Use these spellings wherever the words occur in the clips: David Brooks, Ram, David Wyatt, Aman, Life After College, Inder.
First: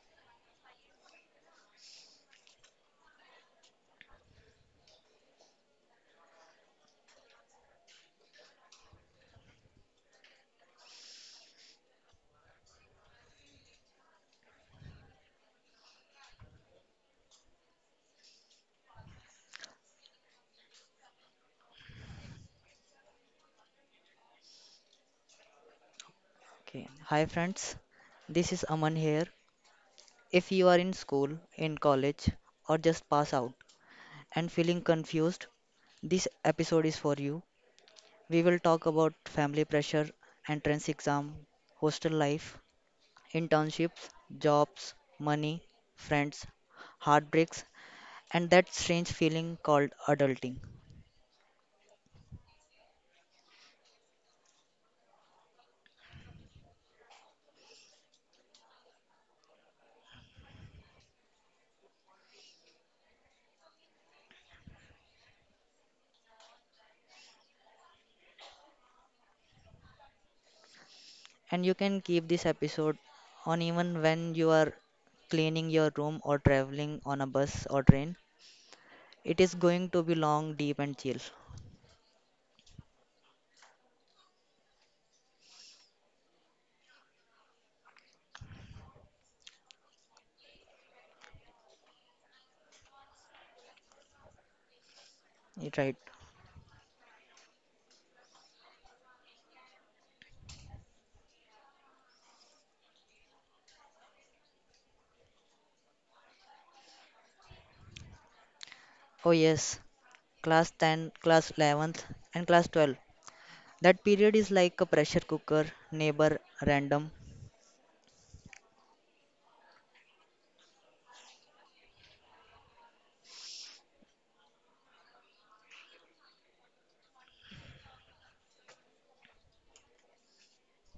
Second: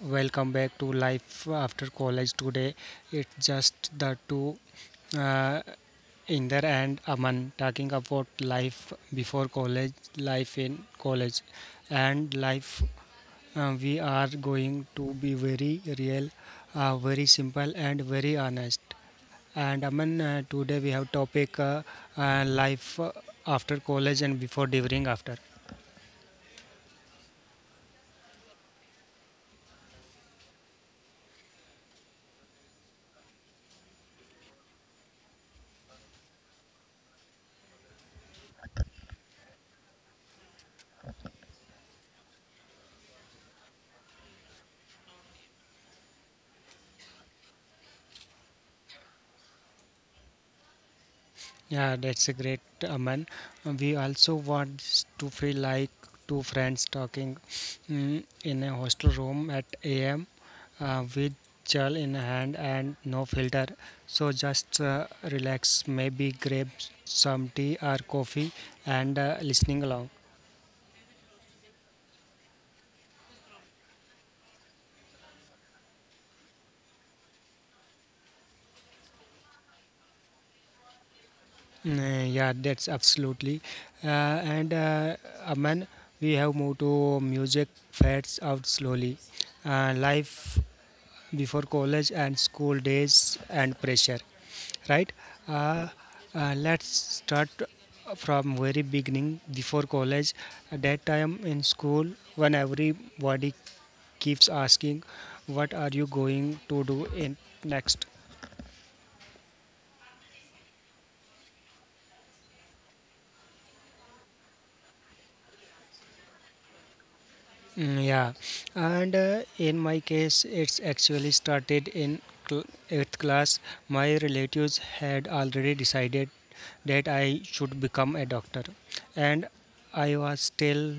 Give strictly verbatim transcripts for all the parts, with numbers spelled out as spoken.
welcome back to Life After College today. It's just the two, uh, Inder and Aman, talking about life before college, life in college, and life. Uh, we are going to be very real, uh, very simple, and very honest. And Aman, uh, today we have topic uh, uh, life after college and before during after. Okay. Hi friends, this is Aman here. If you are in school, in college, or just pass out and feeling confused, this episode is for you. We will talk about family pressure, entrance exam, hostel life, internships, jobs, money, friends, heartbreaks, and that strange feeling called adulting. Yeah, that's a great, Aman. We also want to feel like two friends talking mm, in a hostel room at A M uh, with gel in hand and no filter. So just uh, relax, maybe grab some tea or coffee and uh, listening along. And you can keep this episode on even when you are cleaning your room or traveling on a bus or train. It is going to be long, deep, and chill. Mm, yeah, that's absolutely. Uh, and uh, Aman, we have moved to music fades out slowly. Uh, life before college and school days and pressure right You're uh, right. uh, let's start from very beginning before college at that time in school when everybody keeps asking what are you going to do in next. Oh, yes. Class ten, class eleventh, and class twelve. That period is like a pressure cooker, neighbor, random. Mm, yeah, and uh, in my case, it's actually started in cl- eighth class. My relatives had already decided that I should become a doctor, and I was still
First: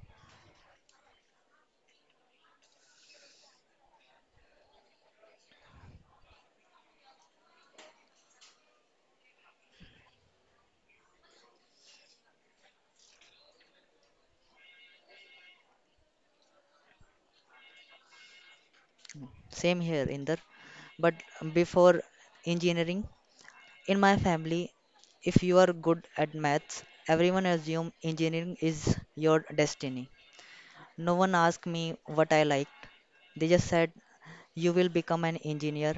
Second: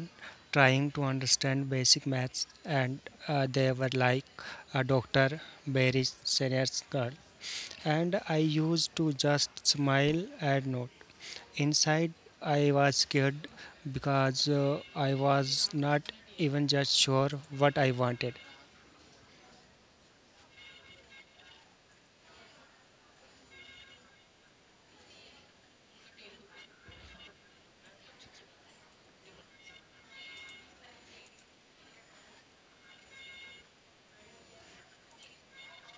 trying to understand basic maths. And uh, they were like, "A doctor, very serious girl," and I used to just smile and nod. Inside, I was scared because uh, I was not even just sure what I wanted. Same here, Inder. But before engineering, in my family, if you are good at maths, everyone assume engineering is your destiny. No one asked me what I liked. They just said, you will become an engineer,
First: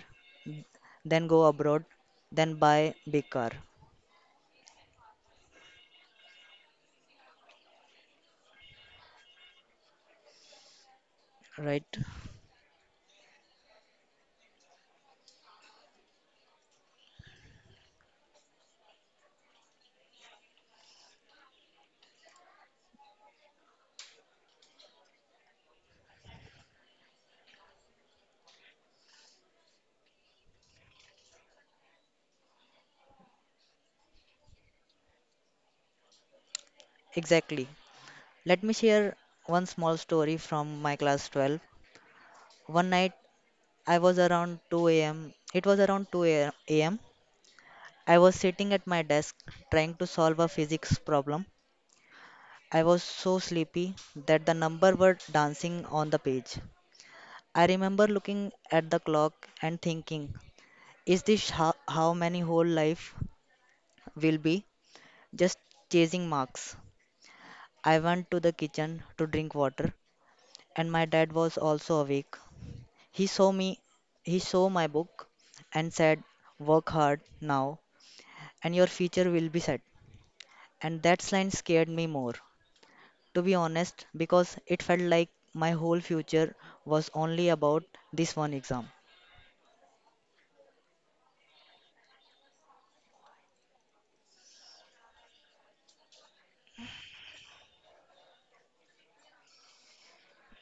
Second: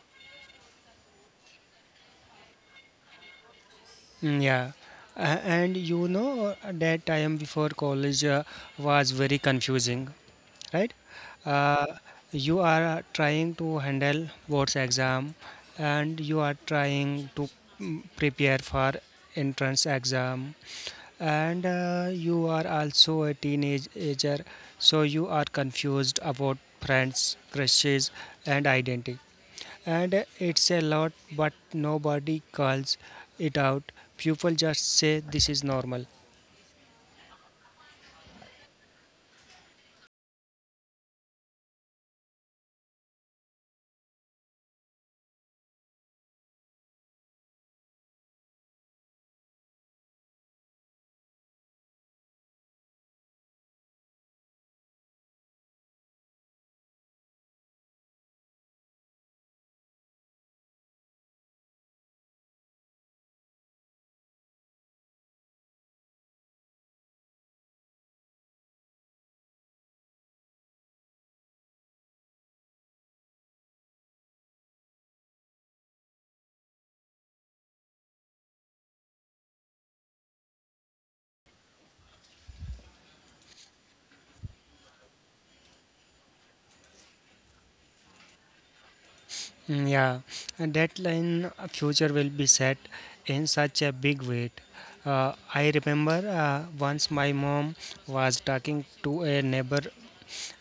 then go abroad, then buy big car, Mm, yeah, A- and you know uh, that time before college uh, was very confusing, right? Uh, right? you are trying to handle board's exam, and you are trying to mm, prepare for entrance exam. And uh, you are also a teenager, so you are confused about friends, crushes, and identity. And uh, it's a lot, but nobody calls it out. People just say this is normal. Exactly. Let me share one small story from my class twelve. One night I was around two a m. It was around two a m. I was sitting at my desk trying to solve a physics problem. I was so sleepy that the numbers were dancing on the page. I remember looking at the clock and thinking, is this how, how many whole life will be? Just chasing marks. I went to the kitchen to drink water and my dad was also awake. He saw me, he saw my book and said, work hard now and your future will be set. And that line scared me more, to be honest, because it felt like my whole future was only about this one exam. Mm, yeah, and that line uh, future will be set in such a big weight. Uh, I remember uh, once my mom was talking to a neighbor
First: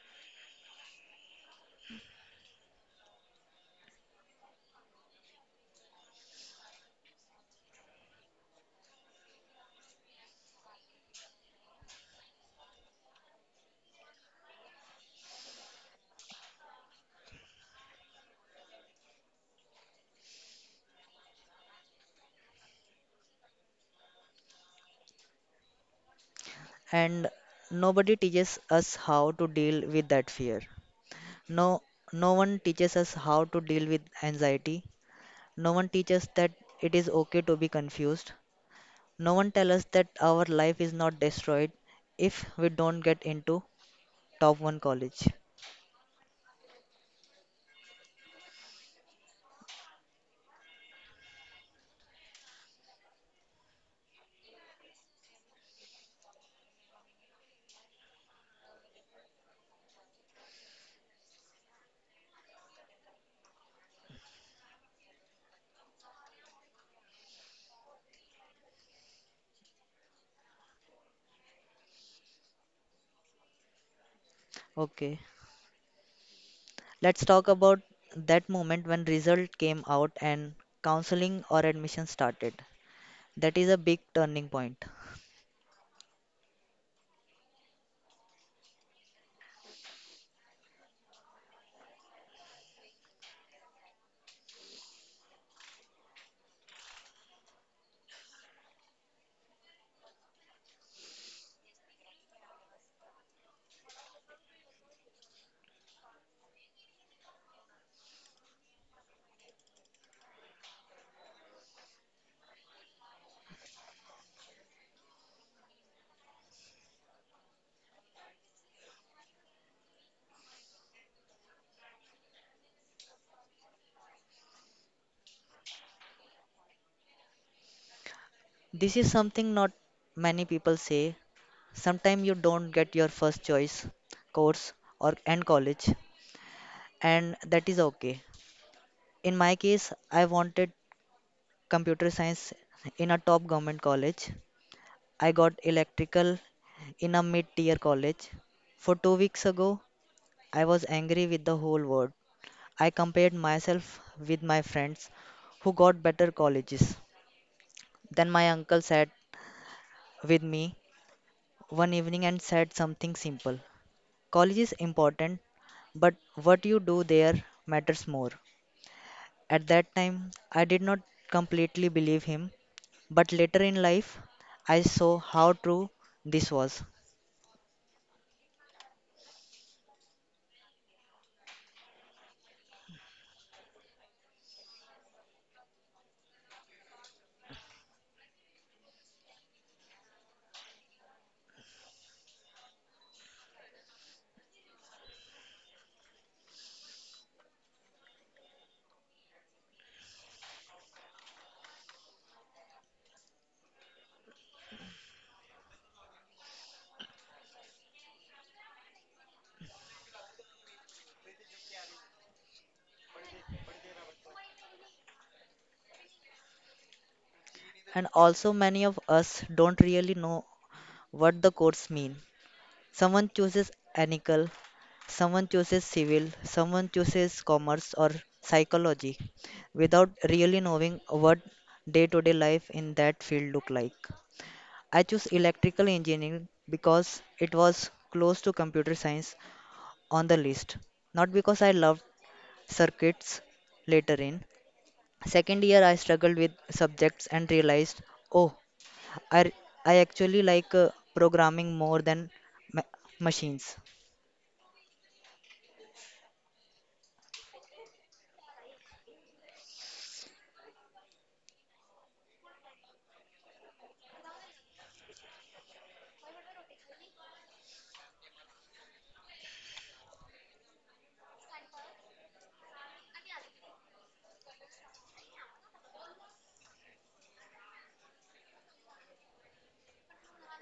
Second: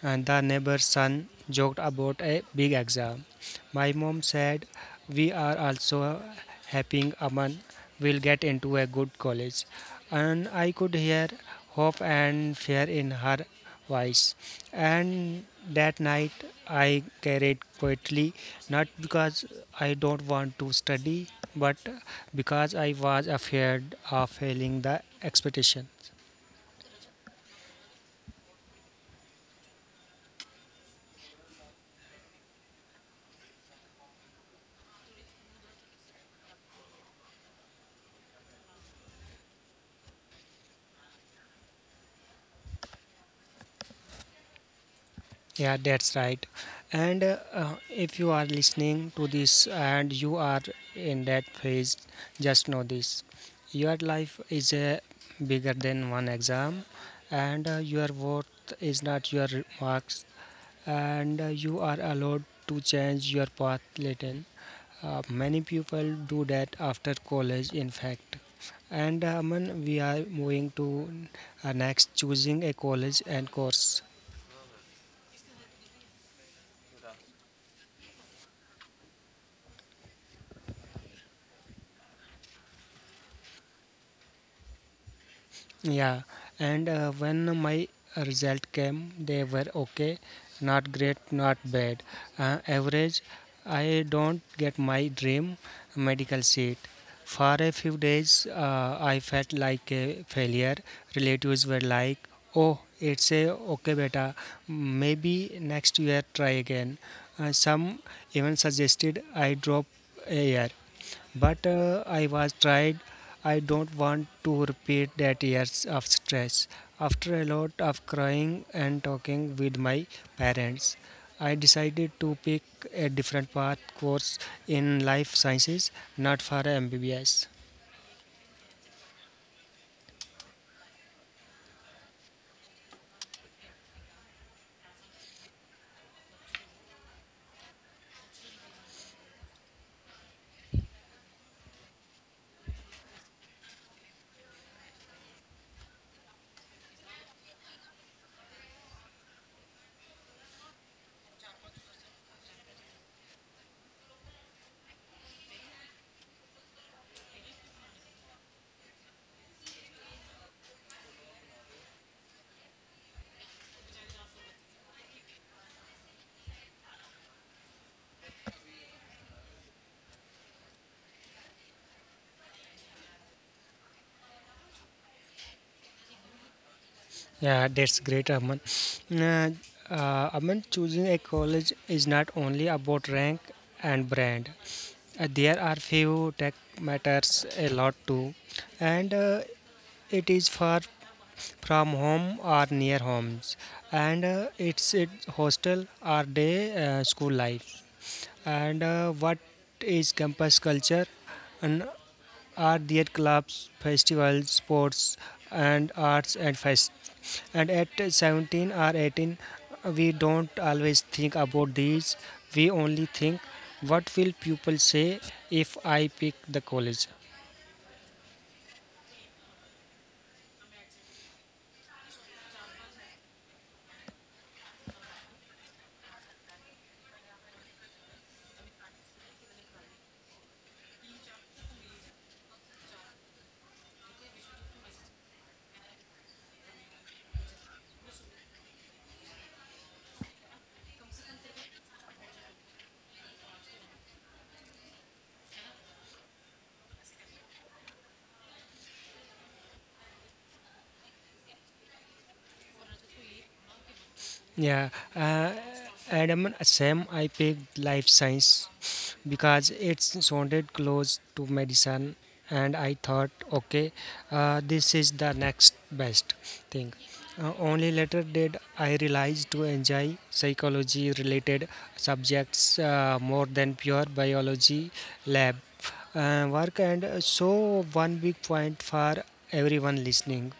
and the neighbor's son joked about a big exam. My mom said, "We are also hoping Aman will get into a good college." And I could hear hope and fear in her voice. And that night I carried quietly, not because I don't want to study, but because I was afraid of failing the expectation. And nobody teaches us how to deal with that fear. No, no one teaches us how to deal with anxiety. No one teaches that it is okay to be confused. No one tells us that our life is not destroyed if we don't get into top one college. Yeah, that's right. And uh, uh, if you are listening to this and you are in that phase, just know this. Your life is uh, bigger than one exam, and uh, your worth is not your marks, and uh, you are allowed to change your path later. Uh, many people do that after college, in fact. And uh, Aman, we are moving to uh, next choosing a college and course. Okay, let's talk about that moment when result came out and counseling or admission started. That is a big turning point. Yeah, and uh, when my result came, they were okay, not great, not bad, uh, average. I don't get my dream medical seat. For a few days, uh, I felt like a failure. Relatives were like, "Oh, it's a okay, beta. Maybe next year try again." Uh, some even suggested I drop a year. But uh, I was tried. I don't want to repeat that years of stress. After a lot of crying and talking with my parents, I decided to pick a different path course in life sciences, not for a M B B S. This is something not many people say. Sometimes you don't get your first choice course or and college, and that is okay. In my case, I wanted computer science in a top government college. I got electrical in a mid tier college. For two weeks ago, I was angry with the whole world. I compared myself with my friends who got better colleges. Then my uncle sat with me one evening and said something simple. College is important, but what you do there matters more. At that time, I did not completely believe him, but later in life, I saw how true this was. Yeah, that's great, Aman. Uh, uh, Aman, choosing a college is not only about rank and brand. Uh, there are few tech matters a lot too, and uh, it is for from home or near homes and uh, it's it hostel or day uh, school life, and uh, what is campus culture, and are there clubs, festivals, sports, and arts and fest? And at seventeen or eighteen we don't always think about these. We only think what will people say if I pick the college. And also, many of us don't really know what the codes mean. Someone chooses anical, someone chooses civil, someone chooses commerce or psychology without really knowing what day to day life in that field look like. I chose electrical engineering because it was close to computer science on the list, not because I loved circuits later in. Second year, I struggled with subjects and realized, oh, I r- I actually like uh, programming more than ma- machines. Yeah, uh, Adam, same. I picked life science because it sounded close to medicine, and I thought, okay, uh, this is the next best thing. Uh, only later did I realize to enjoy psychology related subjects uh, more than pure biology lab uh, work. And uh, so, one big point for everyone listening,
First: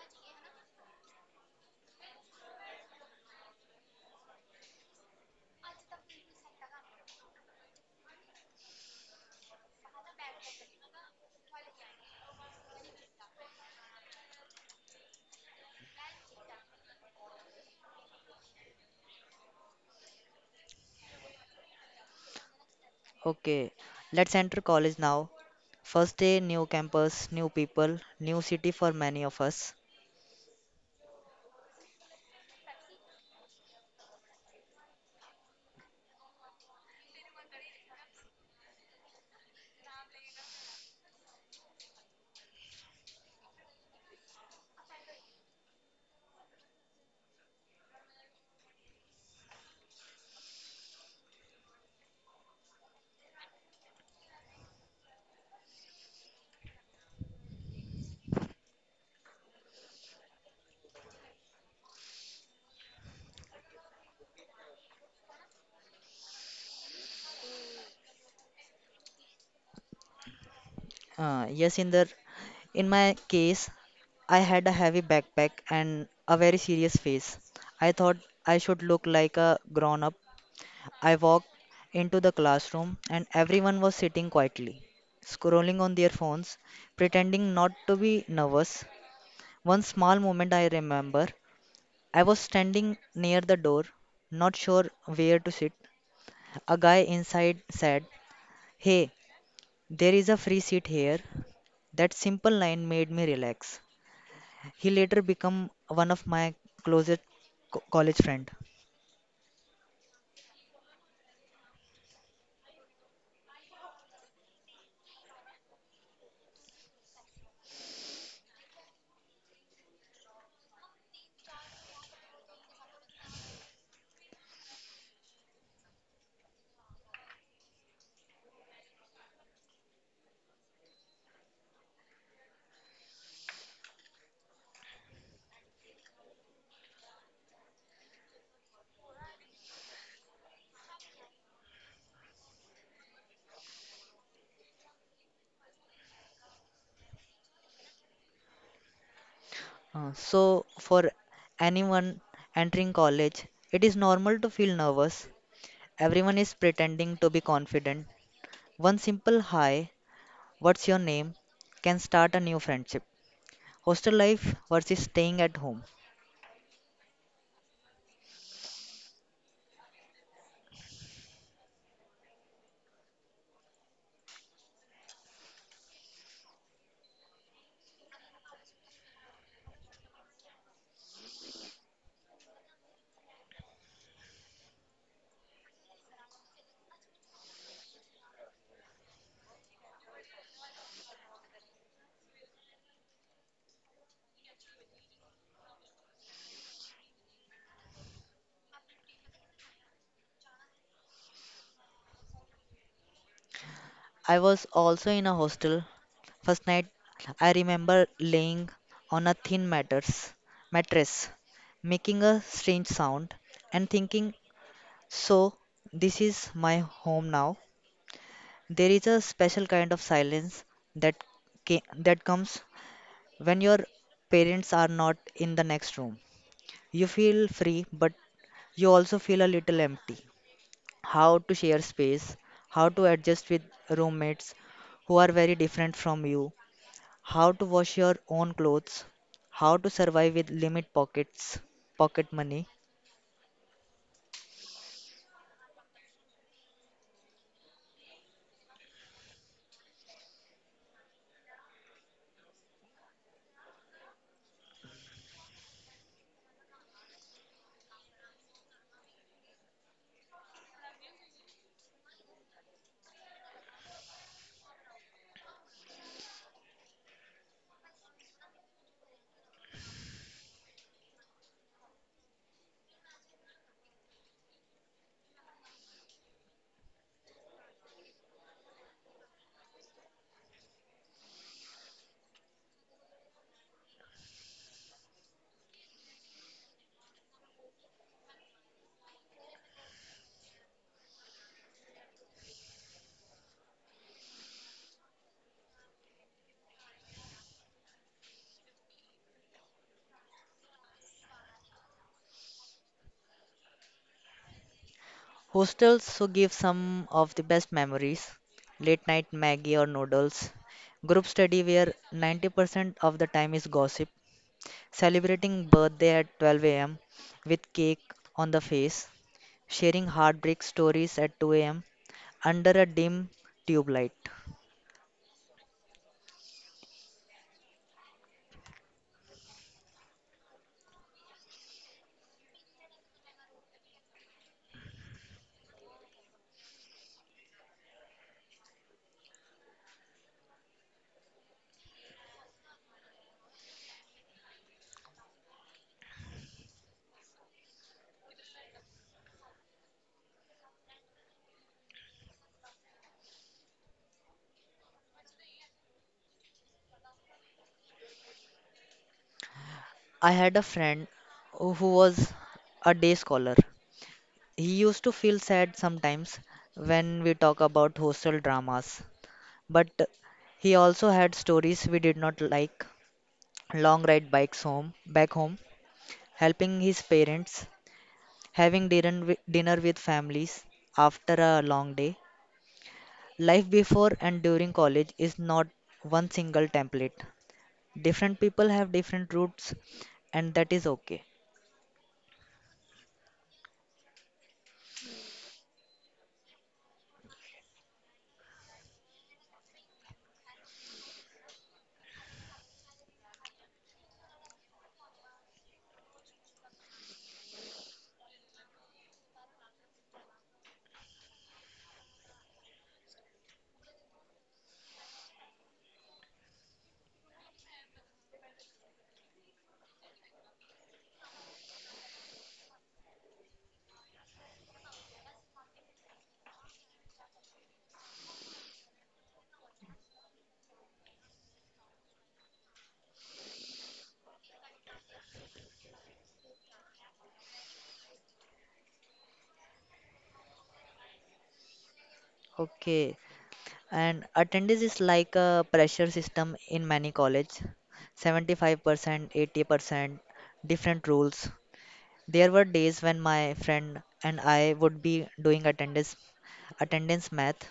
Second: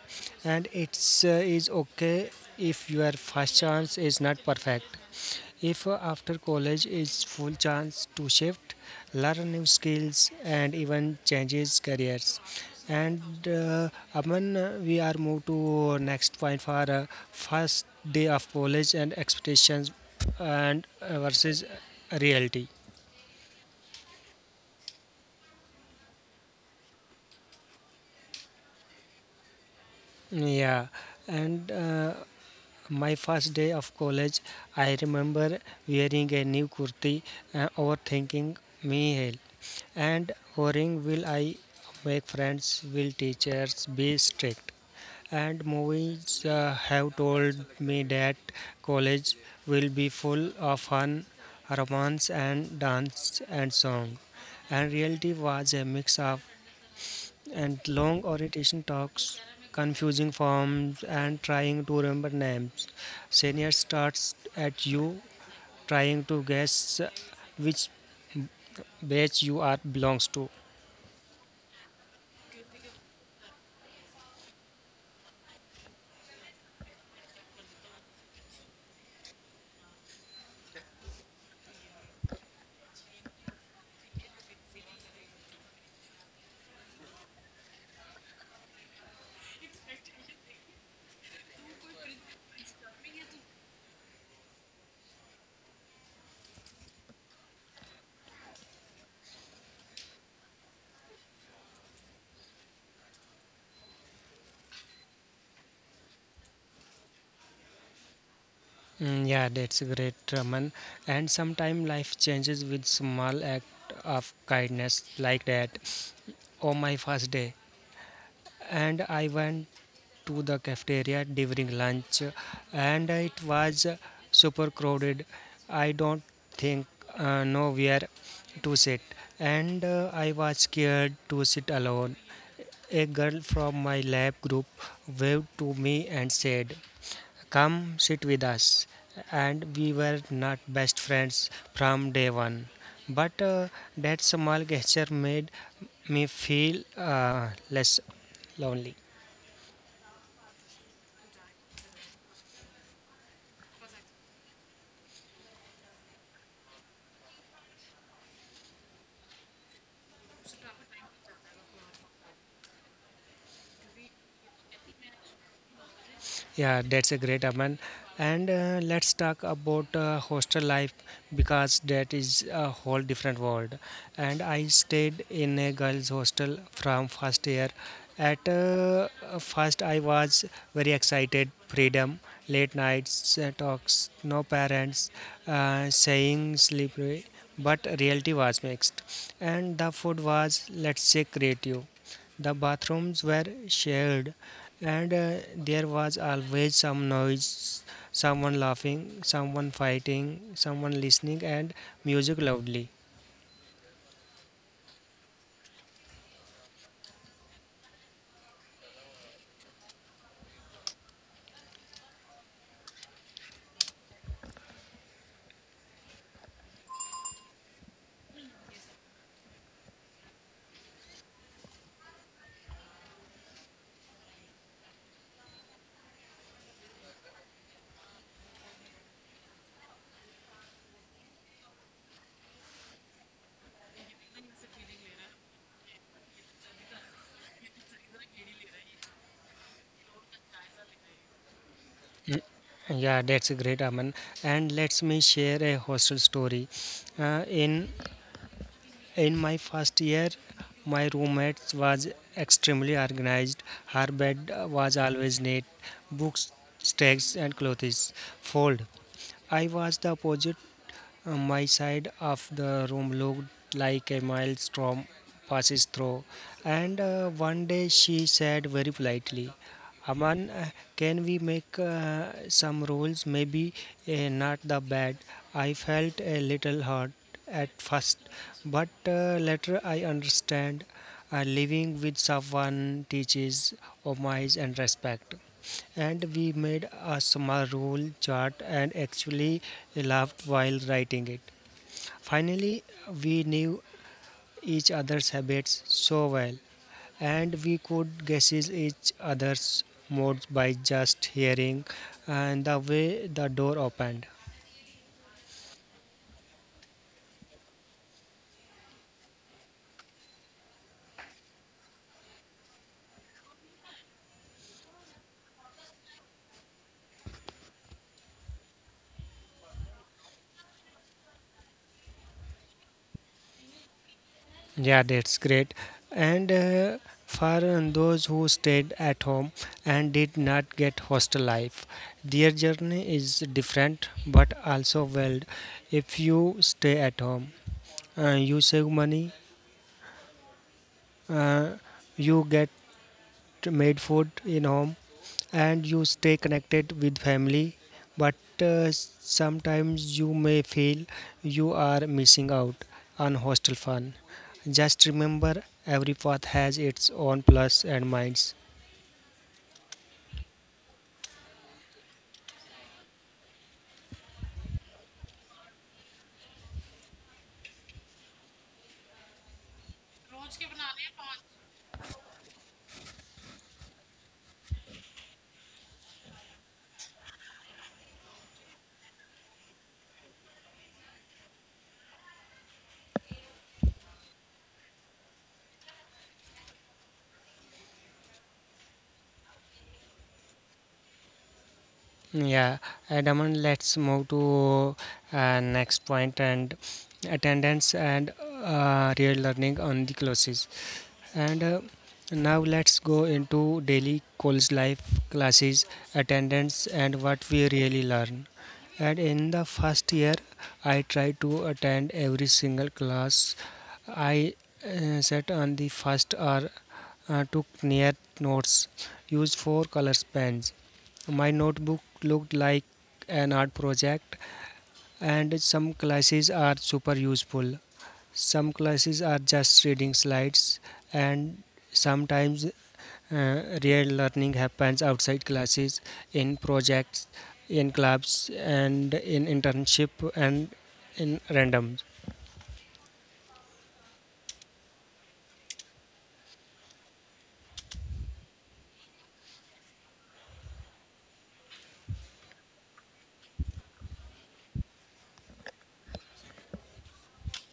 and it's uh, is okay if your first chance is not perfect, if after college is full chance to shift, learn new skills, and even changes careers. And uh, Aman, uh, we are moved to next point for uh, first day of college and expectations and uh, versus reality. Okay, let's enter college now. First day, new campus, new people, new city for many of us. Yeah, and uh, my first day of college, I remember wearing a new kurti, uh, overthinking me hell. And worrying, will I make friends, will teachers be strict? And movies uh, have told me that college will be full of fun, romance, and dance and song. And reality was a mix of and long orientation talks, confusing forms, and trying to remember names. Senior starts at you, trying to guess which batch you are belongs to. Uh, yes, in the in my case, I had a heavy backpack and a very serious face. I thought I should look like a grown up. I walked into the classroom and everyone was sitting quietly, scrolling on their phones, pretending not to be nervous. One small moment I remember. I was standing near the door, not sure where to sit. A guy inside said, hey, there is a free seat here. That simple line made me relax. He later became one of my closest co- college friend. Mm, yeah, that's great, Raman. And sometimes life changes with small act of kindness like that. On my first day, and I went to the cafeteria during lunch, and it was super crowded. I don't think uh, know where to sit, and uh, I was scared to sit alone. A girl from my lab group waved to me and said, come sit with us. And we were not best friends from day one. But uh, that small gesture made me feel uh, less lonely. Uh, so, for anyone entering college, it is normal to feel nervous. Everyone is pretending to be confident. One simple hi, what's your name, can start a new friendship. Hostel life versus staying at home. Yeah, that's a great Aman. And uh, let's talk about uh, hostel life because that is a whole different world. And I stayed in a girls' hostel from first year. At uh, first, I was very excited. Freedom, late nights, uh, talks, no parents, uh, saying slippery. But reality was mixed, and the food was let's say creative. The bathrooms were shared, and uh, there was always some noise, someone laughing, someone fighting, someone listening, and music loudly. I was also in a hostel. First night, I remember laying on a thin matters, mattress, making a strange sound, and thinking, so this is my home now. There is a special kind of silence that ca- that comes when your parents are not in the next room. You feel free, but you also feel a little empty. How to share space, how to adjust with roommates who are very different from you, how to wash your own clothes, how to survive with limit pockets, pocket money. Yeah, that's great, Aman. And let me share a hostel story. Uh, in in my first year, my roommate was extremely organized. Her bed uh, was always neat, books, stacks, and clothes fold. I was the opposite. Uh, my side of the room looked like a mild storm passes through, and uh, one day she said very politely, "Aman, uh, can we make uh, some rules? Maybe uh, not the bad." I felt a little hurt at first, but uh, later I understand uh, living with someone teaches homage and respect. And we made a small rule chart and actually laughed while writing it. Finally, we knew each other's habits so well, and we could guess each other's moods by just hearing and the way the door opened. Hostels also give some of the best memories late night Maggie or noodles, group study where ninety percent of the time is gossip, celebrating birthday at twelve a m with cake on the face, sharing heartbreak stories at two a m under a dim tube light. Yeah, that's great. And uh, for those who stayed at home and did not get hostel life, their journey is different but also valid. If you stay at home, uh, you save money, uh, you get made food in home, and you stay connected with family, but uh, sometimes you may feel you are missing out on hostel fun. Just remember, every path has its own plus and minus. I had a friend who was a day scholar. He used to feel sad sometimes when we talk about hostel dramas, but he also had stories we did not like. Long ride bikes home, back home, helping his parents, having dinner wi- dinner with families after a long day. Life before and during college is not one single template. Different people have different routes, and that is okay. Yeah, and Aman, let's move to uh, next point and attendance and uh, real learning on the classes. And uh, now let's go into daily college life, classes, attendance, and what we really learn. And in the first year, I tried to attend every single class. I uh, sat on the first hour, uh, took near notes, used four colors pens. My notebook looked like an art project, and some classes are super useful, some classes are just reading slides, and sometimes uh, real learning happens outside classes, in projects, in clubs, and in internship, and in randoms. Okay. And attendance is like a pressure system in many colleges seventy-five percent, eighty percent, different rules. There were days when my friend and I would be doing attendance, attendance math.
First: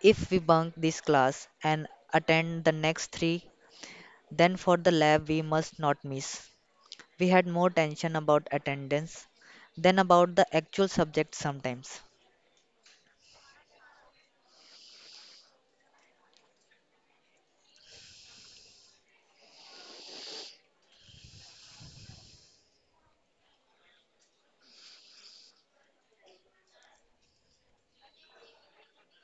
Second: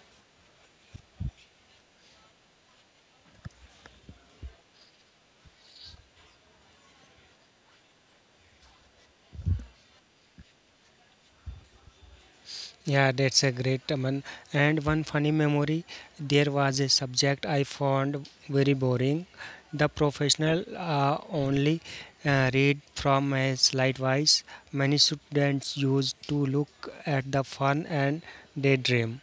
If we bunk this class and attend the next three, then for the lab we must not miss. We had more tension about attendance than about the actual subject sometimes. Yeah, that's a great one. And one funny memory, there was a subject I found very boring. The professional uh, only uh, read from a slidewise. Many students used to look at the fun and daydream.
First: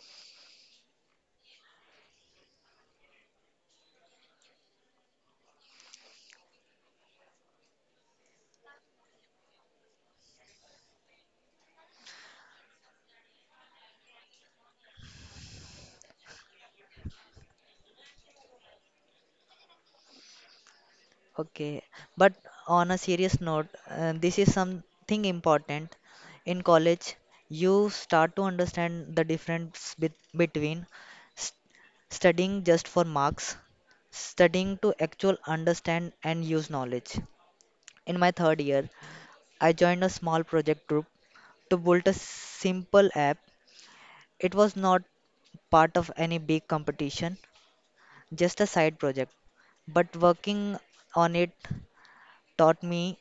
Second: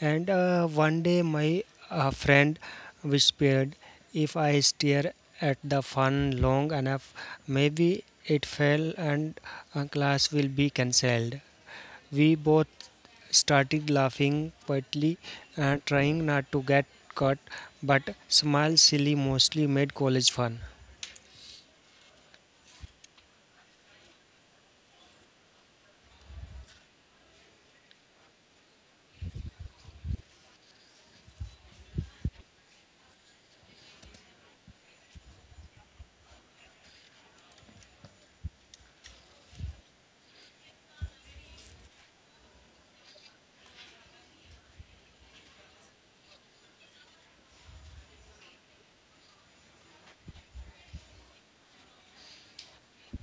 And uh, one day, my uh, friend whispered, "If I stare at the fun long enough, maybe it fell and uh, class will be cancelled." We both started laughing quietly, uh, trying not to get caught, but smiles silly mostly made college fun. Okay, but on a serious note, uh, this is something important. In college, you start to understand the difference bet between st studying just for marks, studying to actual understand and use knowledge. In my third year, I joined a small project group to build a simple app. It was not part of any big competition, just a side project, but working on it taught me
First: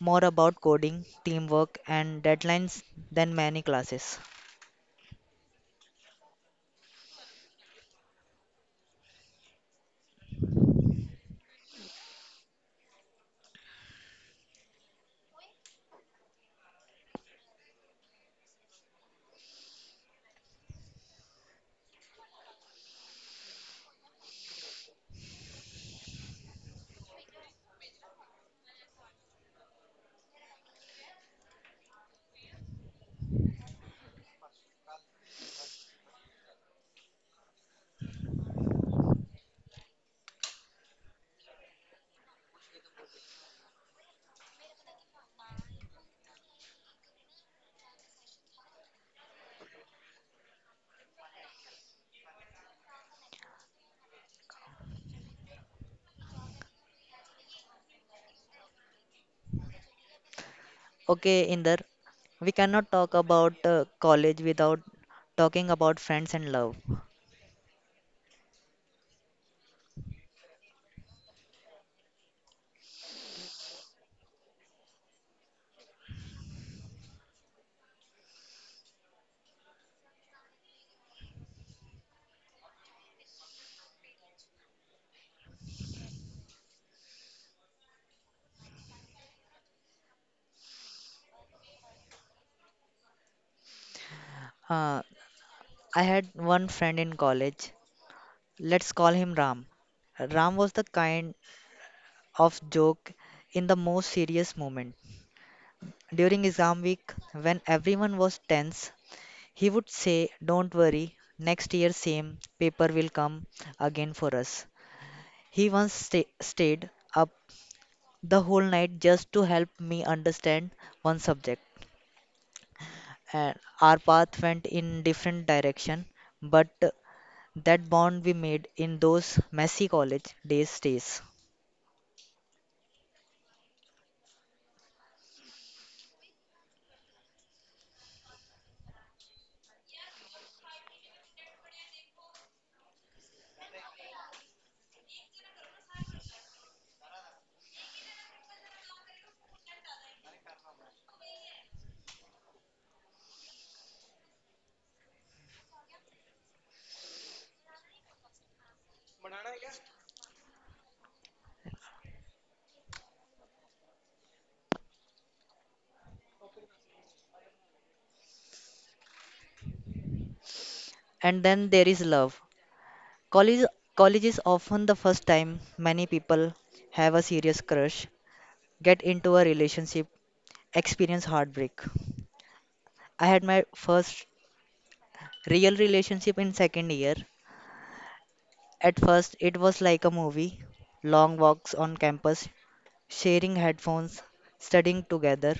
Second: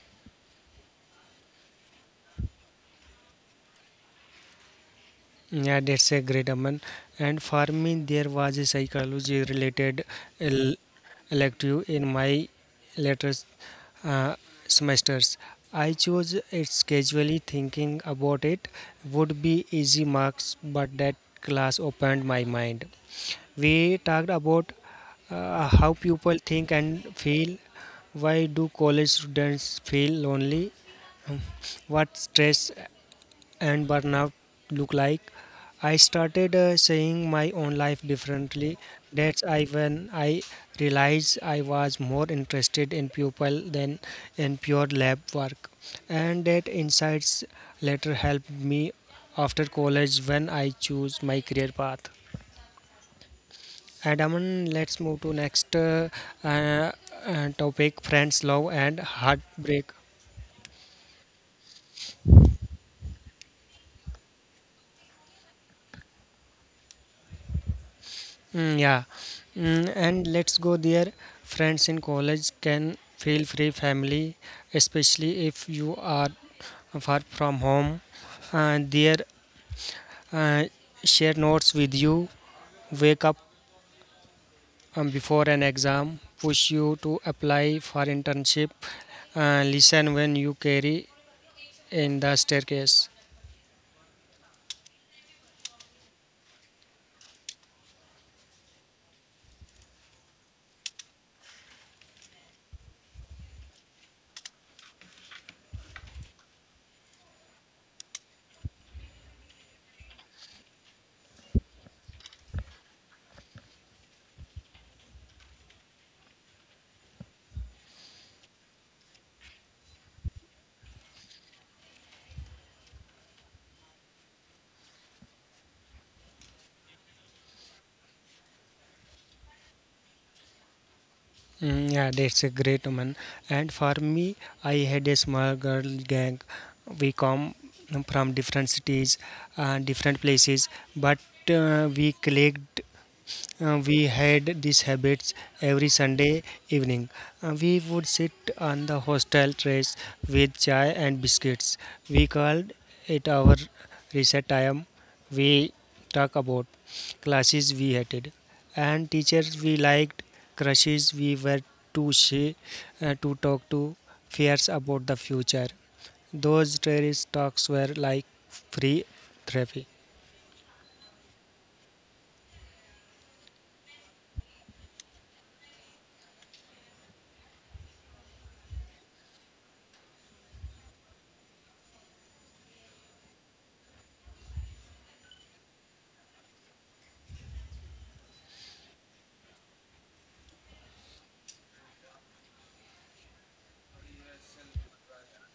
more about coding, teamwork, and deadlines than many classes. Yeah, that's a great one. And for me, there was a psychology related el- elective in my latest uh, semesters. I chose it casually thinking about it would be easy marks, but that class opened my mind. We talked about uh, how people think and feel. Why do college students feel lonely? What stress and burnout look like. I started uh, seeing my own life differently. That's I when I realized I was more interested in pupil than in pure lab work, and that insights later helped me after college when I choose my career path. And Aman, let's move to next uh, uh, uh, topic: friends, love, and heartbreak. Okay, Inder, we cannot talk about uh, college without talking about friends and love. Mm, yeah, mm, and let's go there. Friends in college can feel free family, especially if you are far from home. Uh, there, uh, share notes with you. Wake up um, before an exam. Push you to apply for internship. Uh, listen when you carry in the staircase. Uh, I had one friend in college. Let's call him Ram. Ram was the kind of joke in the most serious moment. During exam week, when everyone was tense, he would say, don't worry, next year same paper will come again for us. He once sta stayed up the whole night just to help me understand one subject. And our path went in different direction, but that bond we made in those messy college days stays. Mm, yeah, that's a great one. And for me, I had a small girl gang. We come from different cities, uh, different places, but uh, we clicked. Uh, we had these habits every Sunday evening. Uh, we would sit on the hostel terrace with chai and biscuits. We called it our reset time. We talk about classes we hated and teachers we liked, crushes we were too shy uh, to talk to, fears about the future. Those terrace talks were like free therapy. And then there is love. College college is often the first time many people have a serious crush, get into a relationship, experience heartbreak. I had my first real relationship in second year. At first, it was like a movie long walks on campus, sharing headphones, studying together.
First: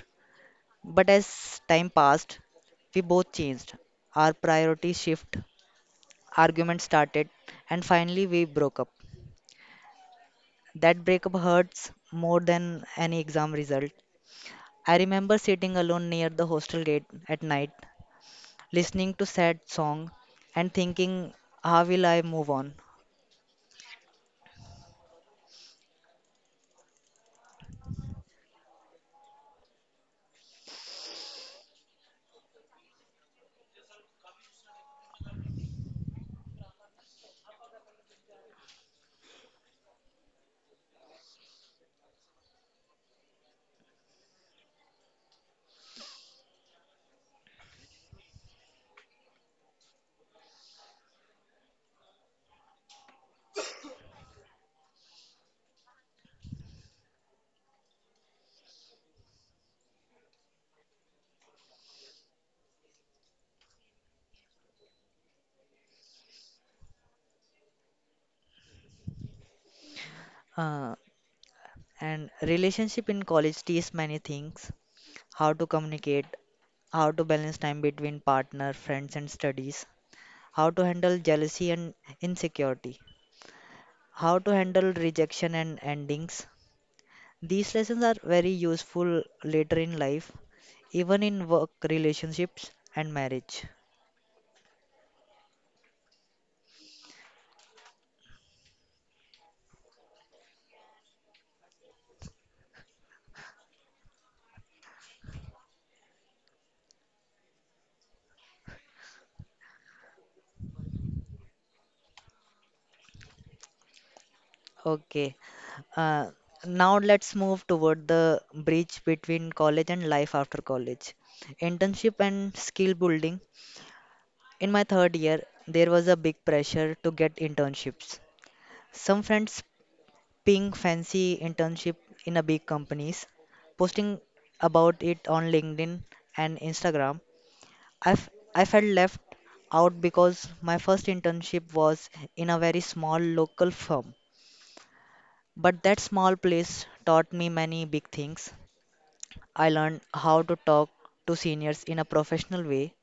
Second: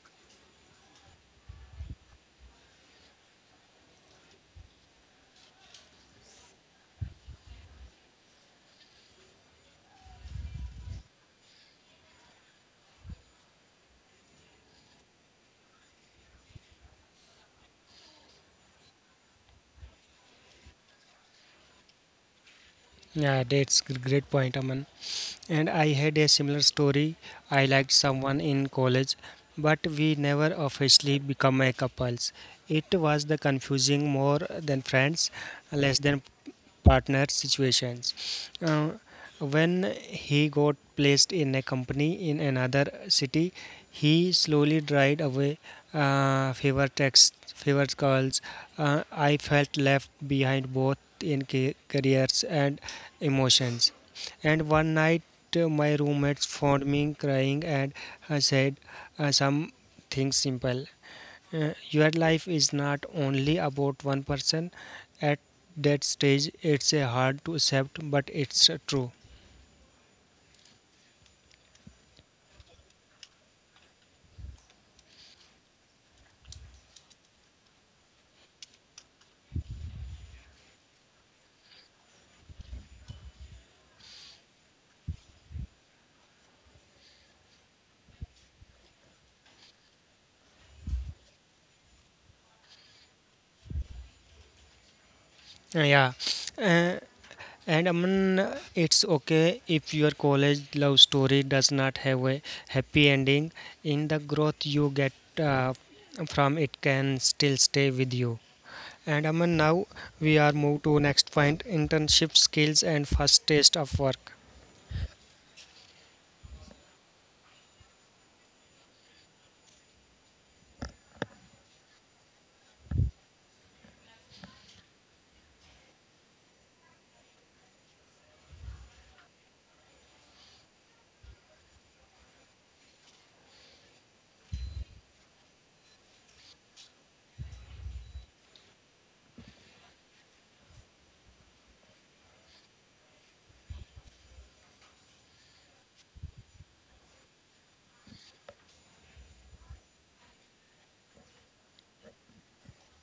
But as time passed, we both changed. Our priorities shifted, arguments started, and finally we broke up. That breakup hurts more than any exam result. I remember sitting alone near the hostel gate at night, listening to sad song and thinking, how will I move on? Yeah, that's a great point, Aman. And I had a similar story. I liked someone in college, but we never officially became a couples. It was the confusing more than friends, less than partner situations. Uh, when he got placed in a company in another city, he slowly dried away uh, fever texts, fever calls. Uh, I felt left behind both in ca- careers and emotions. And one night my roommates found me crying and uh, said uh, something simple. Uh, your life is not only about one person. At that stage, it's uh, hard to accept, but it's uh, true. Uh, and relationship in college teaches many things, how to communicate, how to balance time between partner, friends, and studies, how to handle jealousy and insecurity, how to handle rejection and endings. These lessons are very useful later in life, even in work relationships and marriage. Uh, yeah. Uh, and Aman, it's okay if your college love story does not have a happy ending. In the growth you get uh, from it can still stay with you. And Aman, now we are moved to next point internship skills and first taste of work. Okay, uh, now let's move toward the bridge between college and life after college. Internship and skill building. In my third year, there was a big pressure to get internships. Some friends ping fancy internship in a big companies, posting about it on LinkedIn and Instagram. I've I f- I felt left out because my first internship was in a very small local firm. But that small place taught me many big things. I learned how to talk to seniors in a professional way.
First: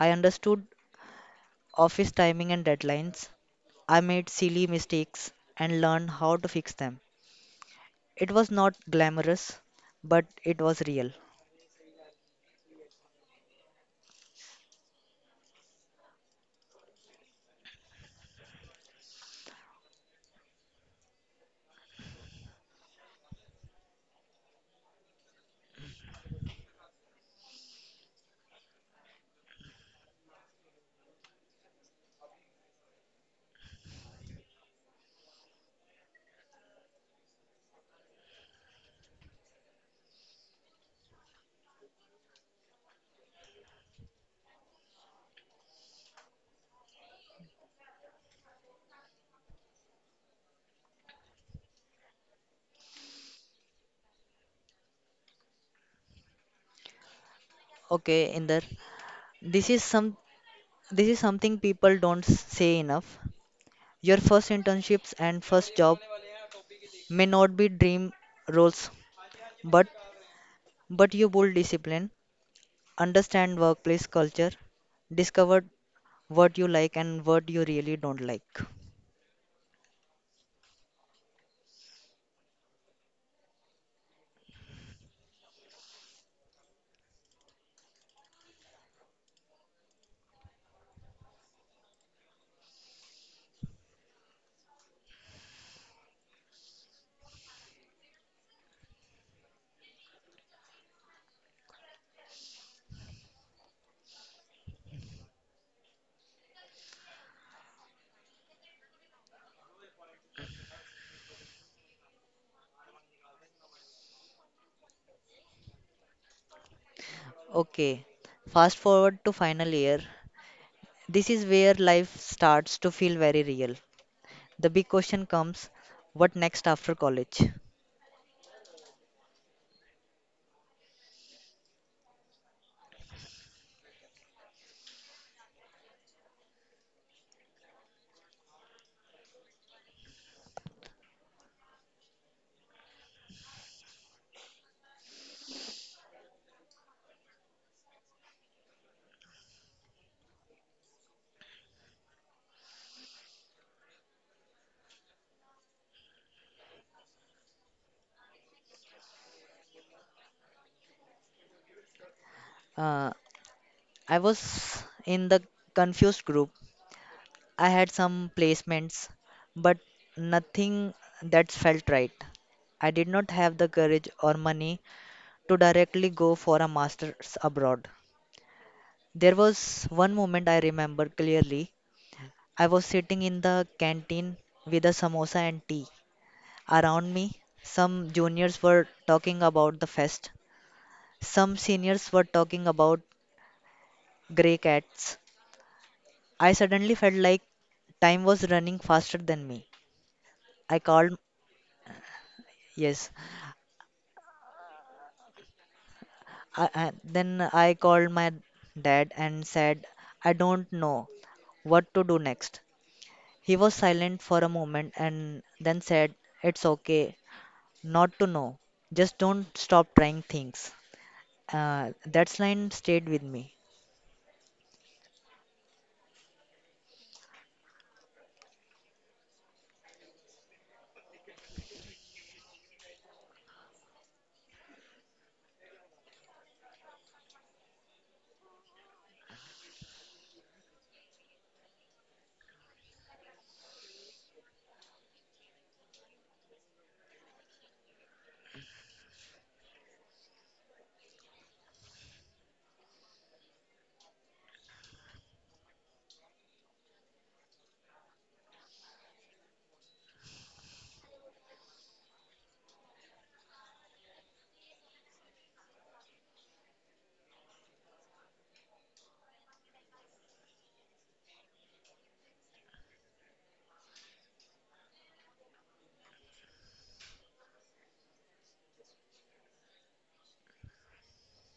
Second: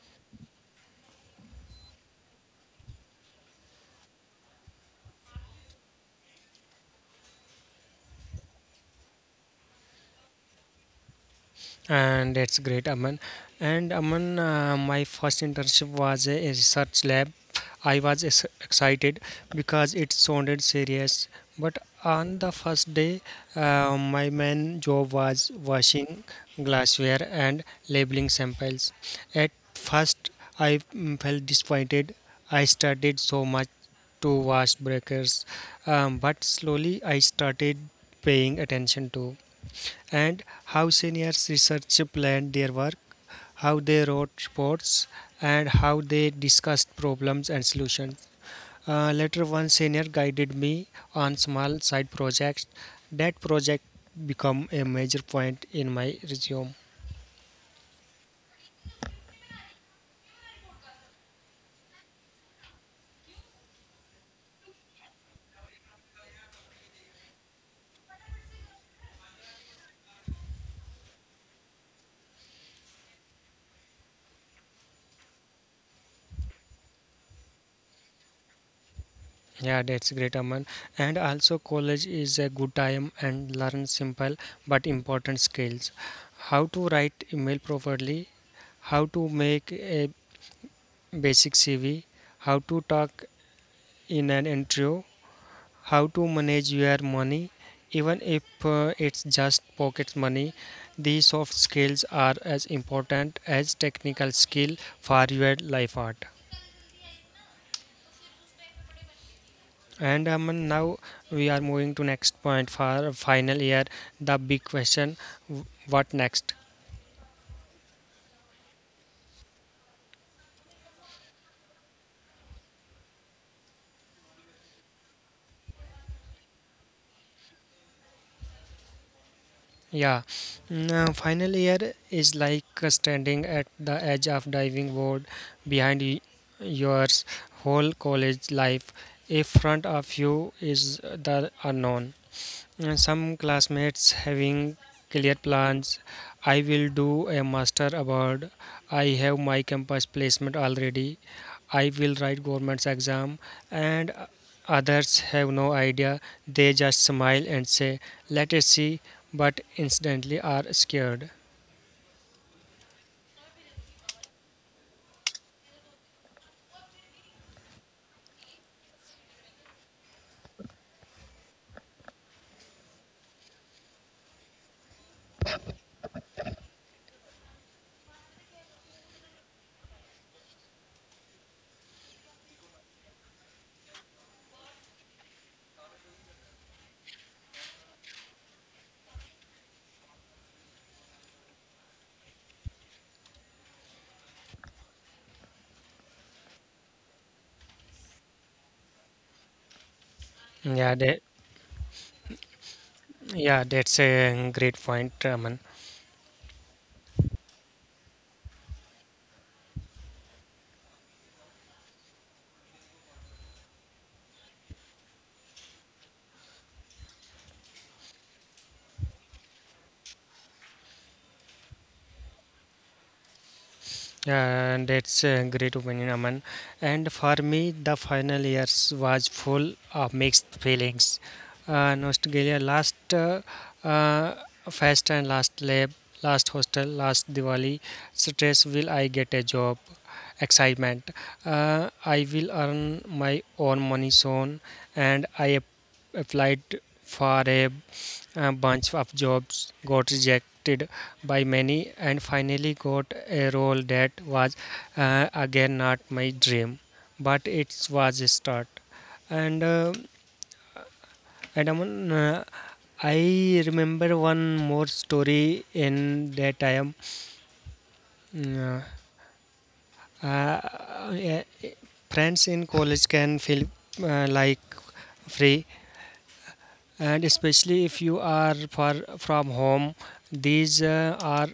I understood office timing and deadlines. I made silly mistakes and learned how to fix them. It was not glamorous, but it was real. And that's great, Aman. And Aman, uh, my first internship was a, a research lab. I was ex- excited because it sounded serious, but on the first day, uh, my main job was washing glassware and labeling samples. At first, I mm, felt disappointed. I studied so much to wash breakers, um, but slowly I started paying attention to and how seniors research planned their work, how they wrote reports, and how they discussed problems and solutions. Uh, later, one senior guided me on small side projects. That project become a major point in my resume. Okay, Inder. This is some this is something people don't s- say enough. Your first internships and first job may not be dream roles, but but you build discipline, understand workplace culture, discover what you like and what you really don't like. Yeah, that's great, Aman. And also, college is a good time and learn simple but important skills. How to write email properly, how to make a basic C V, how to talk in an intro, how to manage your money, even if uh, it's just pocket money. These soft skills are as important as technical skill for your life art. And um, now we are moving to next point for final year, the big question, what next? Okay. Fast forward to final year. This is where life starts to feel very real. The big question comes, what next after college? Yeah, now final year is like uh, standing at the edge of diving board. behind y- Yours whole college life. In front of you is the unknown. Some classmates having clear plans. I will do a master abroad. I have my campus placement already. I will write government's exam. And others have no idea. They just smile and say, "Let us see," but incidentally are scared. Uh, I was in the confused group. I had some placements, but nothing that felt right. I did not have the courage or money to directly go for a master's abroad. There was one moment I remember clearly. I was sitting in the canteen with a samosa and tea. Around me, some juniors were talking about the fest, some seniors were talking about grey cats, I suddenly felt like time was running faster than me. I Yeah, called, that, yes, yeah, that's a great point, Raman. I, I, then I called my dad and said, I don't know what to do next. He was silent for a moment and then said, it's okay not to know. Just don't stop trying things. Uh, that line stayed with me. Yeah, that's a great opinion, Aman. And for me, the final years was full of mixed feelings. Uh, nostalgia, last uh, uh, fest and last lab, last hostel, last Diwali. Stress, will I get a job? Excitement, uh, I will earn my own money soon. And I ap- applied for a a bunch of jobs, got rejected by many, and finally got a role that was, uh, again, not my dream, but it was a start. And uh, and Aman, uh, I remember one more story in that time. Mm, Uh, uh, Friends in college can feel uh, like free, and especially if you are far from home, these uh, are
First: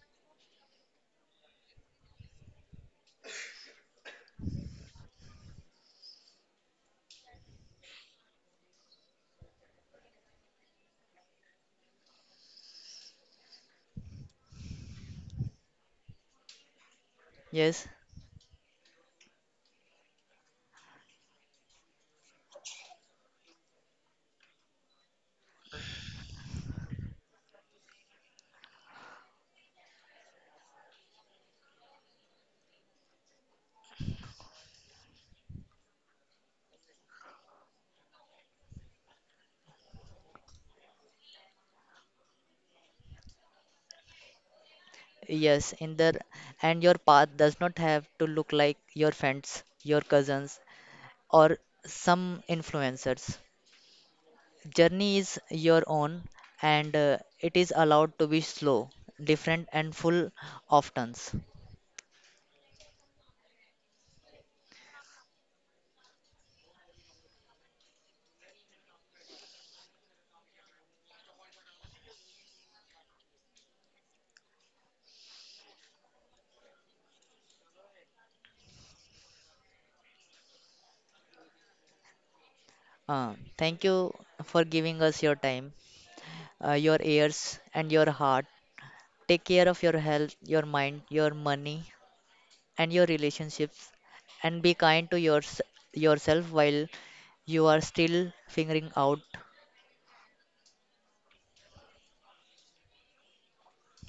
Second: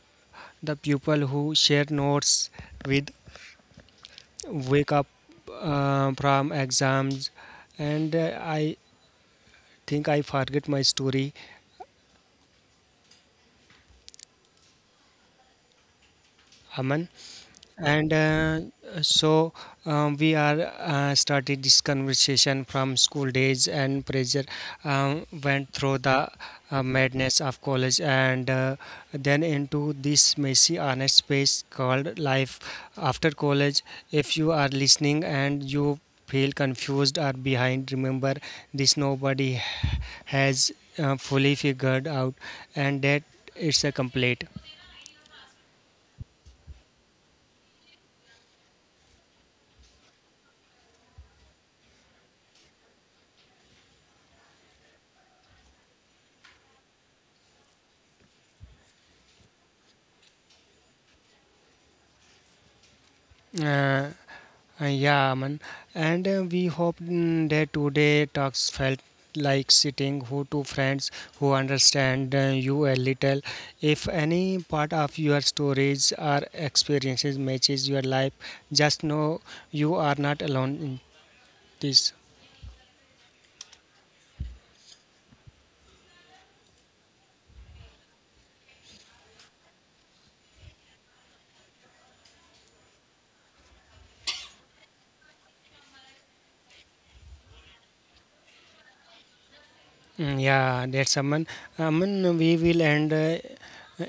the pupil who share notes with, wake up uh, from exams, and uh, I think I forget my story, Aman. Yes, And uh, so, um, we are uh, started this conversation from school days and pressure, um, went through the uh, madness of college, and uh, then into this messy honest space called life after college. If you are listening and you feel confused or behind, remember this, nobody has uh, fully figured out and that it's a complete. yes, in the and your path does not have to look like your friends, your cousins, or some influencers. Journey is your own, and uh, it is allowed to be slow, different, and full of turns. Uh, Uh, yeah, man. And uh, we hope mm, that today talks felt like sitting who two friends who understand uh, you a little. If any part of your stories or experiences matches your life, just know you are not alone in this. Uh, thank you for giving us your time, uh, your ears, and your heart. Take care of your health, your mind, your money, and your relationships, and be kind to yours yourself while you are still figuring out. Mm, Yeah, that's Aman. Aman, we will end uh,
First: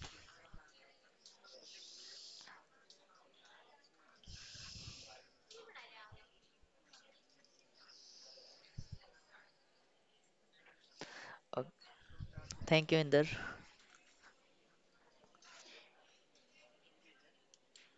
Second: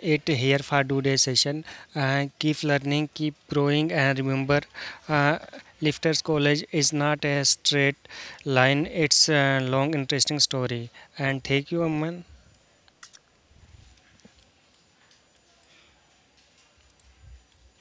it here for today's session. Uh, keep learning, keep growing, and remember, uh, Lifters College is not a straight line, it's a long, interesting story. And Uh, thank you, Aman. Thank you, Inder.